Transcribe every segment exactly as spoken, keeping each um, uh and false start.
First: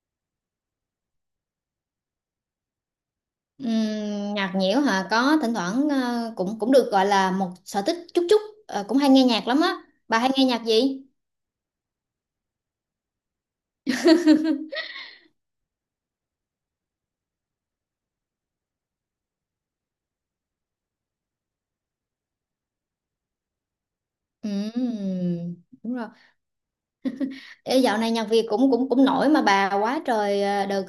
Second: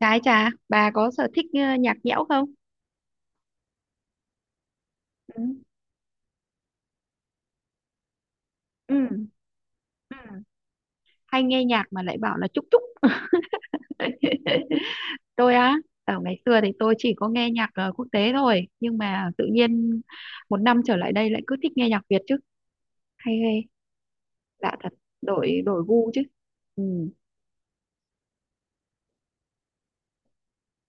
Trái trà, bà có sở thích ờ, nhạc nhẽo không? Ừm, nhạc nhiễu hả, có Ừ. thỉnh thoảng, ờ, cũng cũng được gọi là một sở thích chút chút. Ờ, cũng hay nghe Ừ. nhạc lắm á. Ừ. Bà hay nghe nhạc gì? Hay nghe nhạc mà lại bảo là chúc chúc. Tôi á, ở ngày xưa thì tôi chỉ có nghe nhạc ờ, quốc tế thôi, nhưng mà tự nhiên một năm trở lại đây lại cứ thích nghe nhạc Việt chứ. Hay ghê, lạ thật, Ừm, đổi đổi đúng rồi. gu chứ. Ừ. Ê, dạo này nhạc Việt cũng cũng cũng nổi mà bà, quá trời. ờ, đợt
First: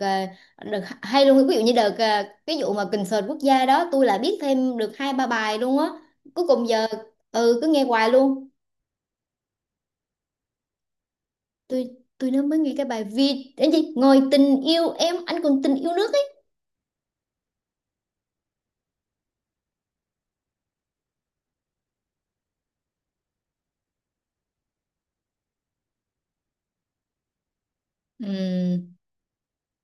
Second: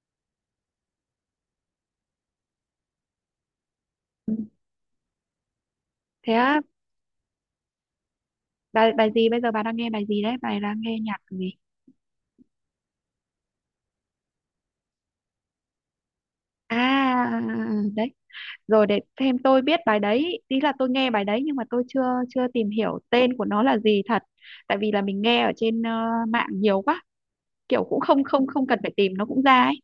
ờ, đợt hay luôn, ví dụ như đợt ờ, cái vụ mà concert quốc gia đó, tôi lại Ừ. biết thêm được hai ba bài luôn á. Thế Cuối á, cùng giờ ừ cứ nghe hoài luôn. bài bài gì bây giờ bà đang nghe bài gì đấy? Bà đang nghe nhạc gì? Tôi tôi nó mới nghe cái bài Vi đến gì ngồi tình yêu em anh còn tình yêu nước ấy. À, đấy, rồi để thêm tôi biết bài đấy, ý là tôi nghe bài đấy nhưng mà tôi chưa chưa tìm hiểu tên của nó là gì thật. Tại vì là mình nghe ở trên ờ, mạng nhiều quá, kiểu cũng không không không cần Ừ, phải tìm nó cũng ra ấy.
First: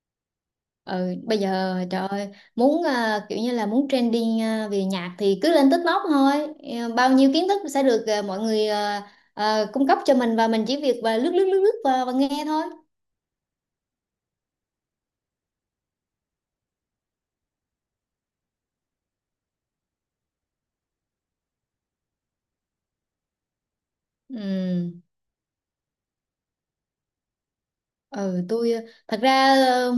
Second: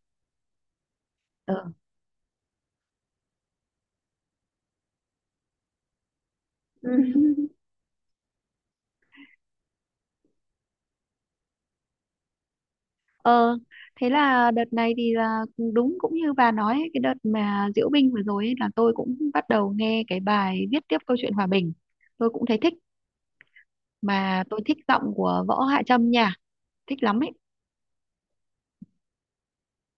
ừ, bây ờ giờ trời ơi, muốn, à, kiểu như là muốn trending, à, về nhạc thì cứ lên TikTok thôi. Ờ, bao nhiêu kiến thức sẽ được, à, mọi người, à, à, cung cấp cho mình và mình chỉ việc và lướt lướt lướt lướt và, và nghe thôi. ờ Thế là đợt này thì là đúng cũng như bà nói ấy, cái đợt mà diễu binh vừa rồi ấy, là tôi cũng bắt đầu nghe cái bài viết tiếp câu chuyện hòa bình. Tôi cũng thấy thích, mà tôi thích giọng Ừ. của Võ Hạ Trâm nha, thích lắm ấy. Ừ, tôi, ờ, thật ra, ờ,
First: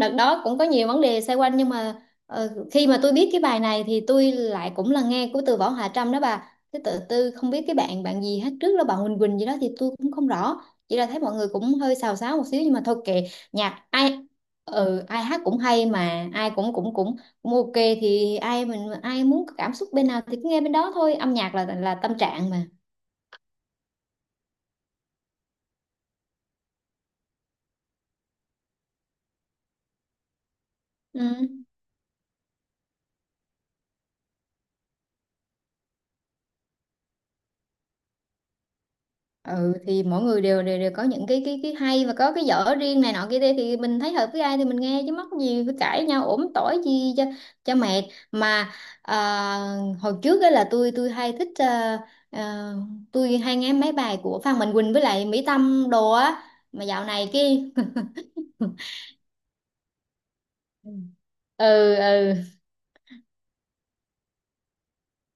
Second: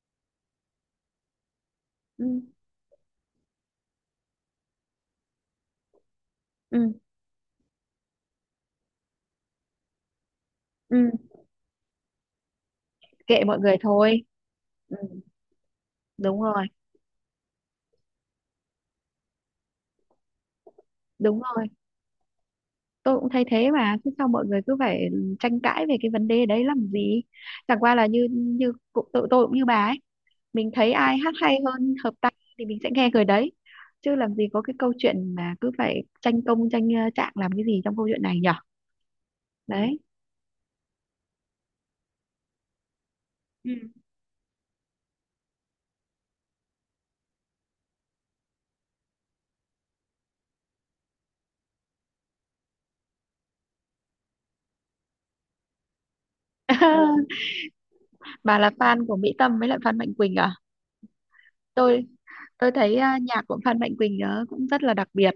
đợt đó cũng có nhiều vấn đề xoay quanh nhưng mà Ừ, ờ, khi mà tôi biết cái bài này thì tôi lại cũng là nghe của từ Võ Hạ Trâm đó bà, ừ, cái tự tư không biết cái bạn bạn gì hát trước là bạn Huỳnh Quỳnh gì đó thì tôi cũng không rõ. Chỉ là thấy ừ. mọi người cũng hơi xào xáo một xíu nhưng mà thôi kệ. Kệ mọi người Nhạc ai, thôi. Ừ, ừ, ai hát cũng hay mà đúng ai rồi, cũng cũng cũng cũng ok. Thì ai mình ai muốn cảm xúc bên nào thì cứ nghe bên đó thôi, âm đúng nhạc là rồi. là tâm trạng mà. Tôi cũng thấy thế, mà thế sao mọi người cứ phải tranh cãi về cái vấn đề đấy làm gì? Chẳng qua là như như cụ- tụi tôi cũng như bà ấy, mình thấy ai hát hay Ừ. hơn hợp tai thì mình sẽ nghe người đấy, chứ làm gì có cái câu chuyện mà cứ phải tranh công tranh ờ, trạng làm cái gì trong câu chuyện này nhở. Ừ Đấy. thì mỗi người đều đều, đều có những cái cái cái hay và có cái dở riêng này nọ kia kia, Ừ. thì mình thấy hợp với ai thì mình nghe chứ mắc gì phải cãi nhau ổm tỏi chi cho cho mệt mà. À, hồi trước ấy là tôi tôi hay thích, à, à, tôi hay nghe mấy bài của Phan Mạnh Quỳnh với lại Mỹ Tâm đồ á. Ừ. Mà dạo này cái Bà là fan của Mỹ Tâm với lại Phan Mạnh Quỳnh à? ừ, tôi ừ, tôi thấy à, nhạc của Phan Mạnh Quỳnh ờ, cũng rất là đặc biệt.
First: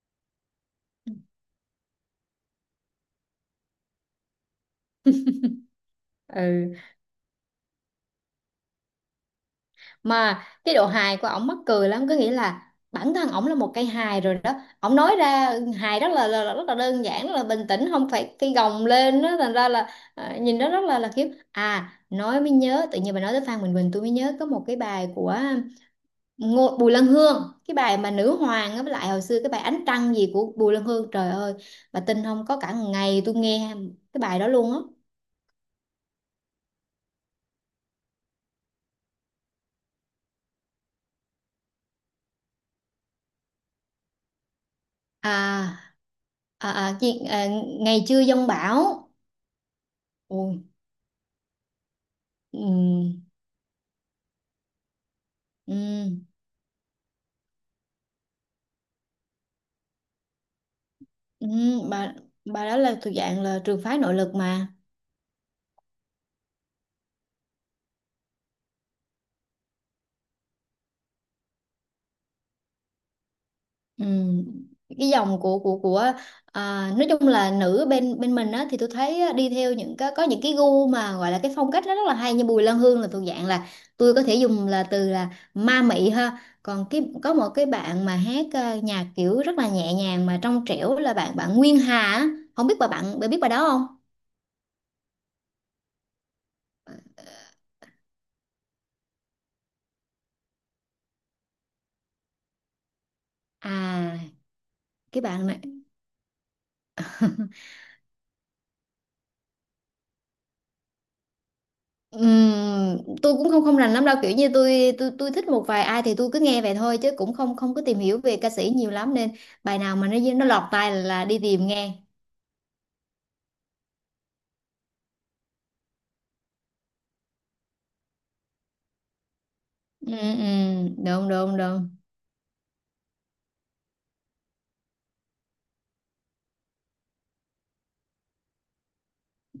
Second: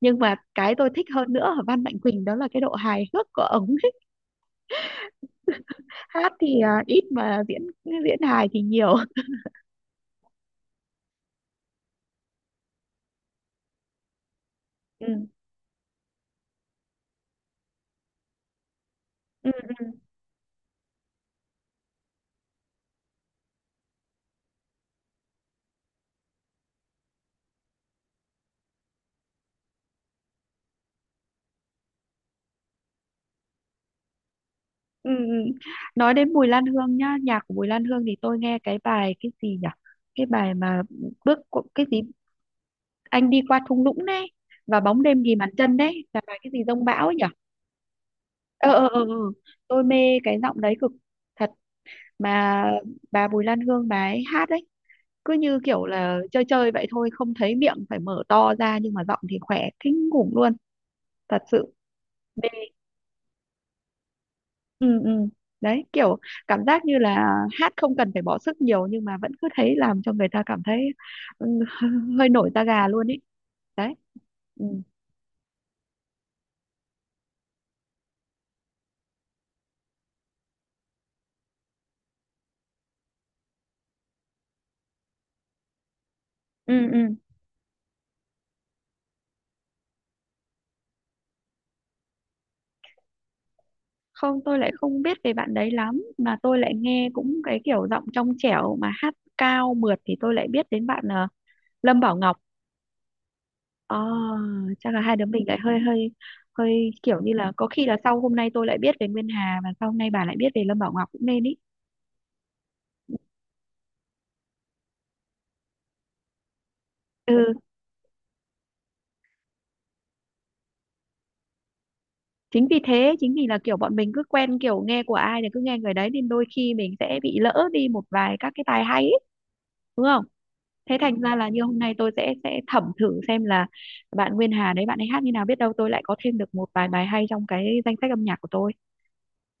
Nhưng mà cái tôi thích hơn nữa ở Phan Mạnh Quỳnh đó là cái độ hài hước của ống, hát thì ừ à ít, mà diễn diễn hài thì nhiều. mà cái độ hài của ổng mắc cười lắm, có nghĩa là bản thân ổng là một cây hài rồi đó. Ổng Ừ. nói ra hài rất là, là, là rất là đơn giản, rất là bình tĩnh, không phải cái gồng lên đó, Ừ, thành ra ừ, là à, nhìn nó rất là là khiếp. à nói mới nhớ, tự nhiên bà nói tới Phan Bình Bình tôi mới nhớ có một cái bài của Ngô, Bùi Lan Hương, cái bài mà nữ hoàng á, với lại hồi xưa cái bài ánh trăng gì của Bùi Lan Hương trời ơi, bà tin không, có cả ngày tôi nghe cái bài đó luôn á. ừ. Ừ. Nói đến Bùi Lan Hương nhá, nhạc của Bùi Lan Hương thì tôi nghe cái bài cái gì nhỉ, cái bài mà bước qua- cái gì, anh đi qua thung lũng đấy và bóng đêm ghim bàn chân à, đấy, là bài cái gì à, giông à, bão ấy nhỉ. chuyện- à ngày chưa giông ờ ờ ờ bão. ờ. Tôi mê cái Ồ, giọng đấy cực, thật, mà ừ, bà Bùi Lan Hương bà ấy hát đấy cứ như kiểu ừ, là chơi chơi vậy thôi, không thấy miệng phải mở to ra nhưng mà giọng thì khỏe kinh khủng luôn, thật ừ, sự. bà bà đó là thuộc dạng là trường phái nội lực mà. Ừ, ừ. Đấy kiểu cảm giác như là hát không cần phải bỏ sức nhiều nhưng mà vẫn cứ thấy làm cho người ta cảm thấy ừ, hơi nổi da gà luôn ý. Đấy. Ừ. Ừ, Cái dòng của của của, à, nói chung là nữ bên bên mình á thì tôi thấy á, đi theo những cái có những cái gu mà gọi là cái phong cách nó rất là hay, như Bùi Lan Hương là thuộc dạng là tôi có thể dùng là từ là ma mị ha, ừ, còn ừ. cái có một cái bạn mà hát à, nhạc kiểu rất là nhẹ nhàng mà trong trẻo là bạn bạn Nguyên Hà á. Không biết bà bạn bà biết bà đó không? Không, tôi lại không biết về bạn đấy lắm, mà tôi lại nghe cũng cái kiểu giọng trong trẻo mà hát cao mượt thì tôi lại biết đến bạn ờ, Lâm Bảo Ngọc. À, à chắc là hai cái đứa mình bạn lại này. hơi hơi hơi kiểu như là có khi là sau hôm nay tôi lại biết về Nguyên Hà và sau hôm nay bà lại biết về Lâm Bảo Ngọc cũng nên ý. Ừm, tôi cũng không không rành lắm đâu, kiểu như tôi tôi tôi thích một vài ai thì tôi cứ nghe vậy thôi chứ cũng Ừ, không không có tìm hiểu về ca sĩ nhiều lắm nên bài nào mà nó nó lọt tai là, là đi tìm nghe. chính vì thế, chính vì là kiểu bọn mình cứ quen kiểu nghe của ai thì cứ nghe người đấy nên đôi khi mình sẽ bị lỡ đi một vài các cái tài hay ấy, đúng Ừ, không? ừ, Thế thành đúng, ra là đúng, như hôm đúng. nay tôi sẽ sẽ thẩm thử xem là bạn Nguyên Hà đấy bạn ấy hát như nào, biết đâu tôi lại có thêm được một vài bài hay trong cái danh sách âm nhạc của tôi.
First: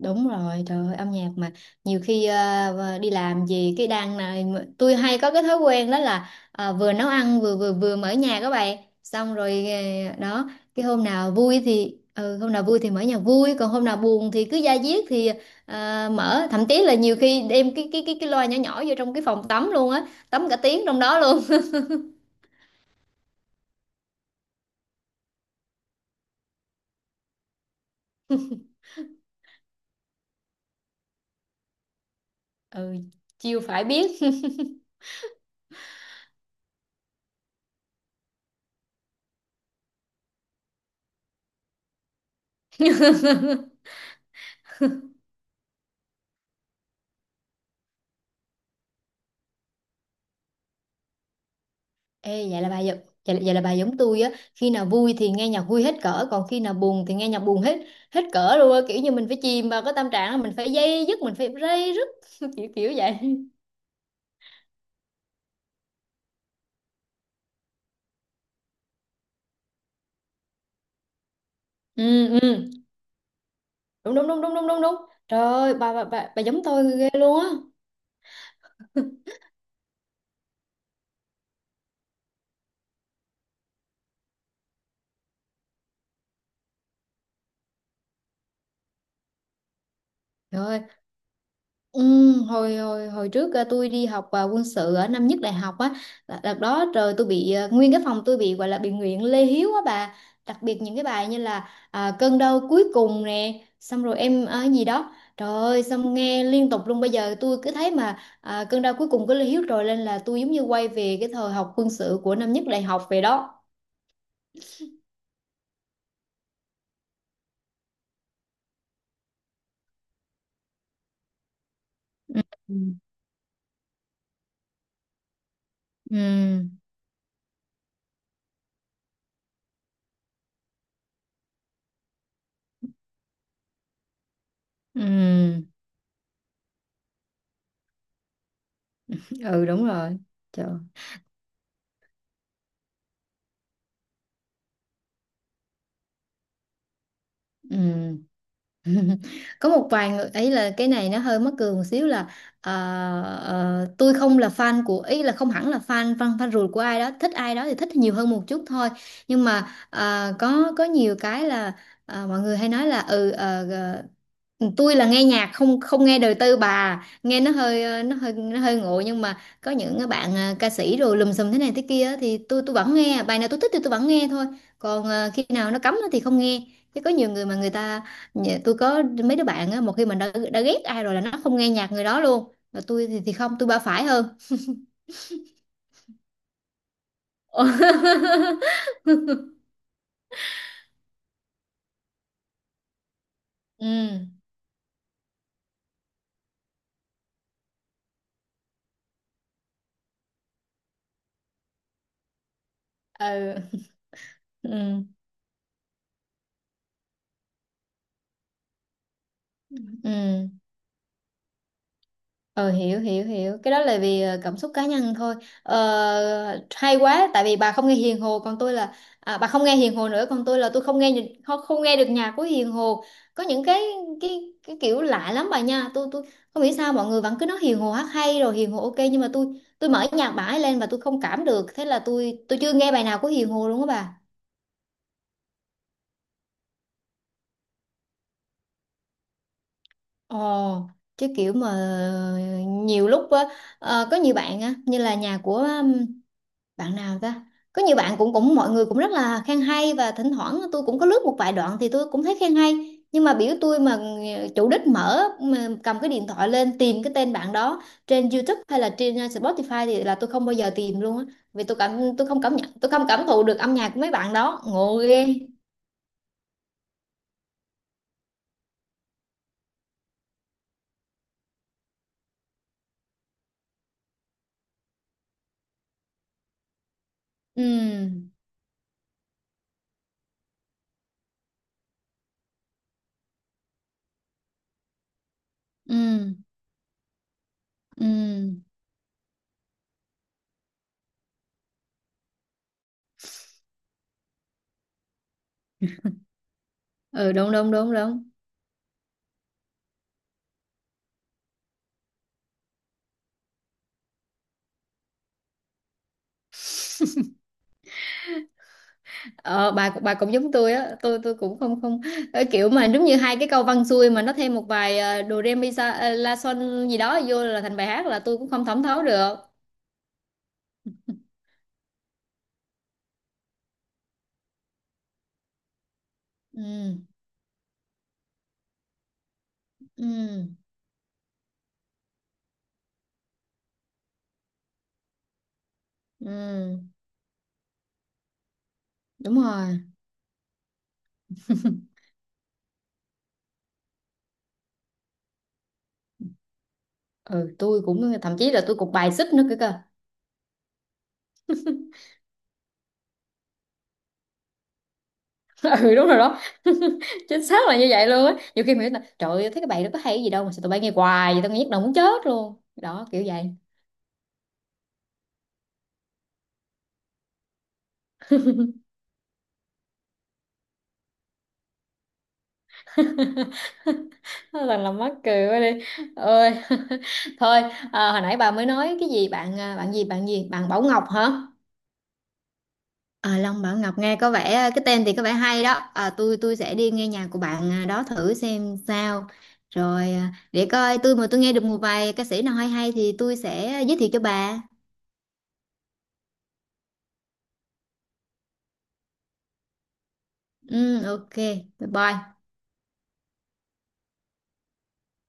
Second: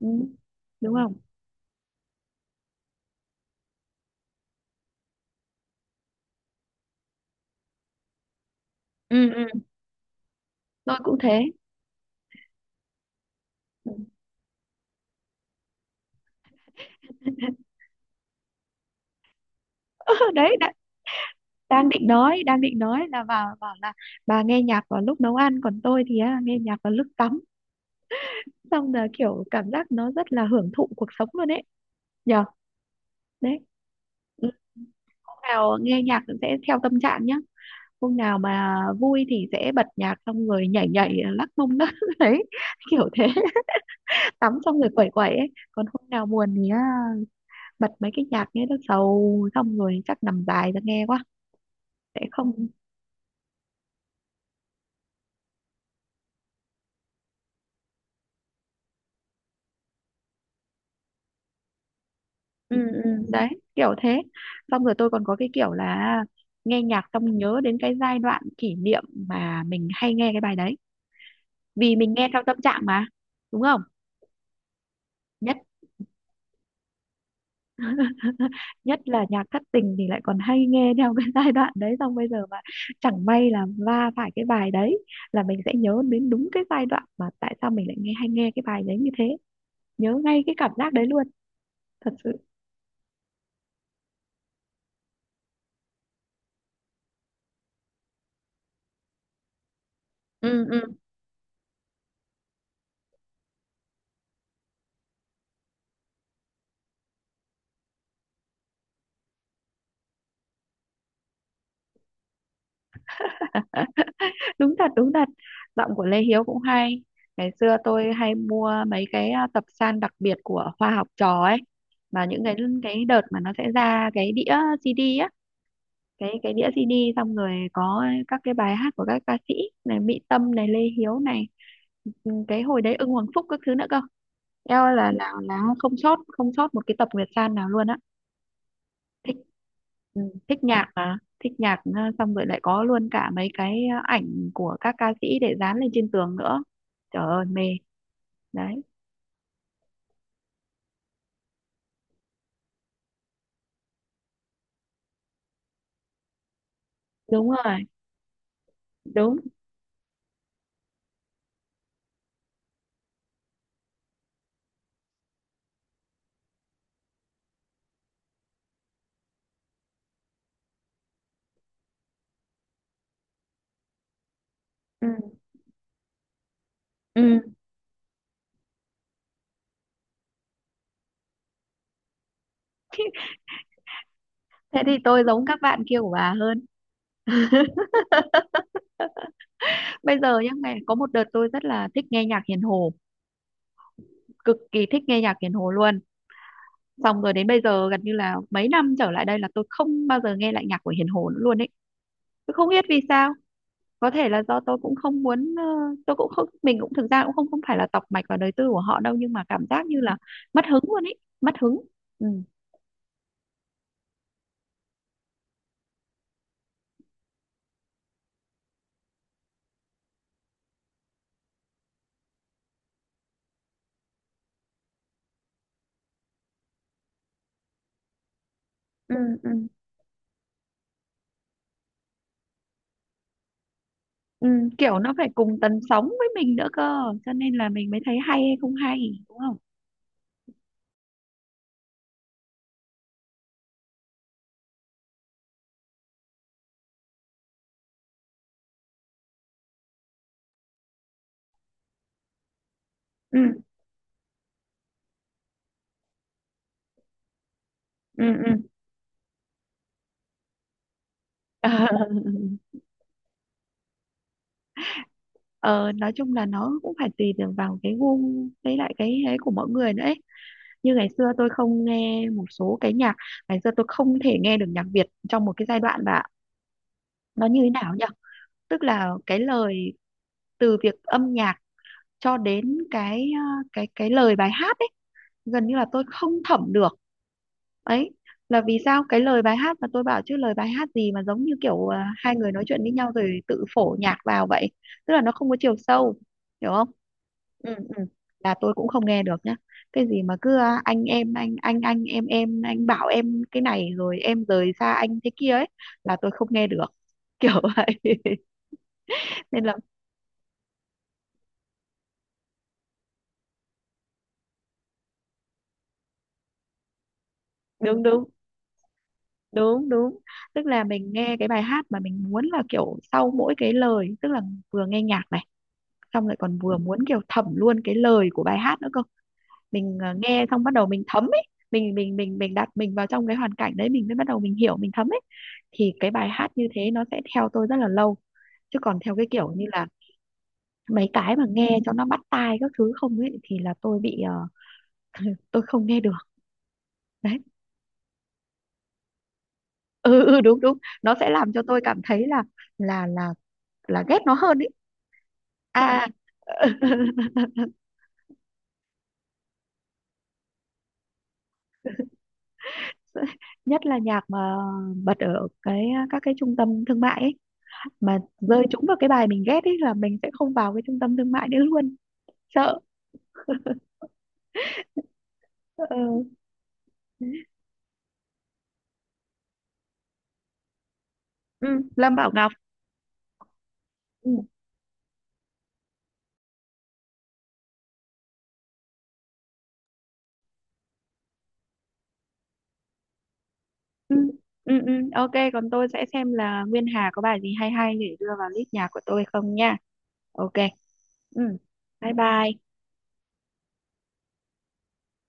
Ừ. rồi, trời Đúng ơi, âm không? nhạc mà nhiều khi ờ, ờ, đi làm gì cái đang này, tôi hay có cái thói quen đó là ờ, vừa nấu ăn vừa vừa vừa mở nhạc các bạn. Ừ, Xong ừ. rồi ờ, đó, cái Tôi hôm cũng nào thế. vui thì ừ, hôm nào vui thì mở nhạc vui, còn hôm Ừ. nào buồn thì cứ da diết thì ờ, mở, thậm chí là nhiều khi đem cái cái cái cái loa nhỏ nhỏ vô trong cái phòng tắm luôn á, tắm cả Đấy đã, tiếng trong đó luôn. đang định nói đang định nói là vào bảo là bà nghe nhạc vào lúc nấu ăn còn tôi thì á, nghe nhạc vào lúc tắm, xong là kiểu cảm giác nó rất là hưởng thụ cuộc sống luôn ấy, nhở. Ừ, Đấy. chiêu phải biết. Ừ, hôm nào nghe nhạc sẽ theo tâm trạng nhá, hôm nào mà vui thì sẽ bật nhạc xong rồi nhảy nhảy lắc mông đó đấy, kiểu thế, tắm xong rồi quẩy quẩy ấy. Còn hôm nào buồn thì à, bật mấy cái nhạc nghe nó sầu xong rồi chắc nằm dài ra nghe quá sẽ Ê, vậy không. là bà giống vậy, là- vậy là bà giống tôi á, khi nào vui thì nghe nhạc vui hết cỡ còn khi nào buồn thì nghe nhạc buồn hết hết cỡ luôn á, kiểu như mình phải chìm vào cái tâm trạng, mình phải dây dứt, mình phải dây dứt. kiểu Ừ, kiểu ừ. vậy. Đấy kiểu thế. Xong rồi tôi còn có cái kiểu là à, nghe nhạc xong nhớ đến cái giai đoạn kỷ niệm mà mình hay nghe cái bài đấy, vì Ừ, mình nghe theo tâm ừ, trạng mà, đúng không? đúng, đúng, đúng, đúng, đúng, đúng, đúng. Trời Nhất ơi, bà bà bà, bà giống tôi ghê luôn á. nhất là nhạc thất tình thì lại còn hay nghe theo cái giai đoạn đấy, xong bây giờ mà chẳng may là va phải cái bài đấy là mình sẽ nhớ đến đúng cái giai đoạn mà tại sao mình lại nghe hay nghe cái bài đấy như thế, nhớ ngay cái Trời cảm ơi, giác đấy luôn, ừ, thật sự. hồi hồi hồi trước ờ, tôi đi học ờ, quân sự ở năm nhất đại học á, là- đợt đó trời tôi bị ờ, nguyên cái phòng tôi bị gọi là bị nguyện Lê Hiếu á bà, đặc Ừ, biệt ừ. những cái bài như là à, cơn đau cuối cùng nè xong rồi em ờ, gì đó trời ơi xong nghe liên tục luôn. Bây giờ tôi cứ thấy mà à, cơn đau cuối cùng của Lê Hiếu rồi lên là tôi giống như quay về cái thời học quân sự của năm nhất đại học về đó. Đúng thật, đúng thật. Giọng của Lê Hiếu cũng hay. Ngày xưa tôi hay mua mấy cái à, tập san đặc biệt của Hoa Học Trò ấy, mà Ừ, những cái cái đợt mà nó sẽ ra cái đĩa xê đê, cái cái ừ, đĩa xi đi xong rồi có các cái bài hát của các ca sĩ, này Mỹ Tâm này Lê Hiếu này. Ừ, cái hồi đấy Ưng Hoàng Phúc các thứ nữa cơ. Eo, ừ, là là là ừ, không sót, không sót một cái tập Nguyệt San nào luôn á. Thích. ừ, đúng rồi Ừ, thích trời nhạc mà, thích nhạc ờ, xong rồi lại có luôn cả mấy cái ờ, ảnh của các ca sĩ để dán lên trên tường nữa. Trời ơi mê. ừ. Đấy. Có một vài người ấy là cái này nó hơi mắc cười một xíu là ờ, ờ, tôi không là fan của ý là không hẳn là fan fan fan ruột của ai đó, thích Đúng ai đó thì rồi. thích nhiều hơn một chút thôi, Đúng. nhưng mà ờ, có có nhiều cái là ờ, mọi người hay nói là ừ ờ, ừ, tôi là nghe nhạc không không nghe đời tư bà, nghe nó hơi ờ, nó hơi nó hơi ngộ, nhưng mà có những cái bạn ờ, ca sĩ rồi lùm xùm thế này thế kia á thì tôi tôi vẫn nghe bài nào tôi thích thì tôi vẫn nghe thôi. Còn ờ, khi nào nó cấm á thì không nghe, chứ có nhiều người mà người ta nhà- tôi có mấy đứa bạn á, một khi mà đã, đã ghét ai rồi là nó không nghe nhạc người đó luôn, mà tôi thì thì không, tôi ba phải hơn. Thế thì tôi giống các bạn kia của bà hơn. Bây giờ nhá, ngày có một đợt tôi rất là thích nghe nhạc Hiền Hồ, Ừ, cực kỳ thích nghe nhạc Hiền Hồ luôn, xong rồi đến bây giờ gần như là mấy năm trở lại đây là tôi không bao giờ nghe lại nhạc của Hiền Hồ nữa luôn ấy. Tôi không biết vì sao, ừ, có thể là do tôi cũng ừ, không muốn ờ, tôi cũng không, mình cũng thực ra cũng không không phải là tọc mạch vào đời tư của họ đâu, nhưng mà cảm giác như là ừ. mất hứng luôn ấy, mất hứng. Ừ. Ờ hiểu hiểu hiểu cái đó là vì ờ, cảm xúc cá nhân thôi. Ờ, hay quá, tại vì bà không nghe Hiền Hồ còn tôi là, à, bà không nghe Hiền Hồ nữa, còn tôi là tôi không nghe nhị- không, không nghe được nhạc của Hiền Hồ. Có những cái cái cái kiểu lạ lắm bà nha, tôi tôi không hiểu sao mọi người vẫn cứ nói Hiền Hồ hát hay rồi Hiền Hồ ok, Ừ, nhưng mà tôi ừ. tôi mở nhạc bà ấy lên và tôi không cảm được, thế là tôi tôi chưa nghe bài nào của Hiền Hồ luôn á bà. Ừ, kiểu nó phải cùng tần sóng với mình nữa cơ, cho nên là mình mới thấy hay hay không hay, đúng không? Ồ, chứ kiểu mà nhiều lúc á, ờ, có nhiều bạn á như là nhà của bạn nào ta, có nhiều bạn cũng cũng mọi người cũng rất là khen hay, và thỉnh thoảng tôi cũng có lướt một vài đoạn thì tôi cũng thấy khen hay, nhưng mà Ừ, biểu tôi mà ờ, chủ đích mở mà cầm cái điện thoại lên tìm cái tên bạn đó ừ, trên ừ. YouTube hay là trên ờ, Spotify thì là tôi không bao giờ tìm luôn á. Vì tôi cảm, tôi không cảm nhận, tôi không cảm thụ được âm nhạc của mấy bạn đó ngộ ghê. ờ, nói chung là nó cũng phải tùy được vào cái gu với lại cái ấy của mỗi người nữa ấy. Như ngày xưa tôi không nghe một số cái nhạc. Ngày xưa tôi không thể nghe được nhạc Việt trong một cái giai đoạn, và nó như thế nào nhỉ, Ừ, tức là cái lời, từ việc âm nhạc cho đến cái ờ, cái cái lời bài hát ấy, gần như là ừ, tôi không thẩm được ừ, ấy. Là vì sao, cái lời bài hát mà tôi bảo chứ lời bài hát gì mà giống như kiểu à, hai người nói chuyện với nhau rồi tự phổ nhạc vào vậy, tức là nó không có chiều sâu, hiểu không? ừ, đúng, đúng, Ừ, đúng, ừ. đúng. Là tôi cũng không nghe được nhá, cái gì mà cứ à, anh em anh anh anh em em anh bảo em cái này rồi em rời xa anh thế kia ấy, là tôi không nghe được. Kiểu vậy nên Ờ, là. bà bà cũng giống tôi á, tôi tôi cũng không không, ờ, kiểu mà giống như hai cái câu văn xuôi mà nó thêm một vài ờ, do re mi sa ờ, la son gì đó vô là thành bài Đúng, hát là đúng, tôi cũng không thẩm thấu được. đúng, đúng. Tức là mình nghe cái bài hát mà mình muốn là kiểu sau mỗi cái lời, tức là vừa nghe nhạc này xong lại còn vừa muốn Ừ, kiểu thẩm luôn cái lời của bài hát nữa cơ. Mình ờ, nghe ừ, xong bắt đầu mình thấm ấy, mình mình mình mình đặt mình vào trong cái hoàn cảnh đấy mình mới bắt đầu mình hiểu mình thấm ấy, thì cái bài hát như thế ừ, nó sẽ theo tôi rất là lâu. Chứ còn theo cái đúng kiểu như rồi. là mấy cái mà nghe cho nó bắt tai các thứ không ấy thì là tôi bị ờ, tôi không nghe được. Đấy. Ừ, tôi cũng thậm chí là tôi cũng bài xích nữa cơ cơ. Ừ, ừ. Đúng, đúng. Nó sẽ làm cho tôi cảm thấy là là là là ghét nó hơn ý. Ừ, À. đúng rồi đó. Chính xác là như vậy luôn á, nhiều khi mình nghĩ là trời ơi thấy cái bài đó có hay gì đâu mà sao tụi bay nghe hoài vậy, tao nghe nhức đầu muốn chết luôn đó, kiểu vậy. Nhất là nhạc mà bật ở cái các cái trung tâm thương mại ấy, mà rơi trúng vào cái bài mình ghét ấy là mình sẽ không vào cái trung tâm thương mại nữa luôn, sợ. Thật là mắc cười quá đi Ờ. ơi. Thôi, à, hồi nãy bà mới nói cái gì bạn, à, bạn gì bạn gì bạn Bảo Ngọc hả? Ừ. Lâm Bảo Ngọc. à, Long Bảo Ngọc nghe Ừ. có vẻ, à, cái tên thì có vẻ hay đó, à, tôi tôi sẽ đi nghe nhạc của bạn, à, đó thử xem sao. Rồi, à, để coi tôi mà tôi nghe được một vài ca sĩ nào hay hay thì tôi sẽ, à, giới thiệu Ừ. cho bà. Ừ. Ừ. Ok, còn tôi sẽ xem là Nguyên Hà có bài gì hay hay để đưa vào list nhạc của tôi không nha. Ok. Ừ, ok. Ừ. Bye Bye bye. bye.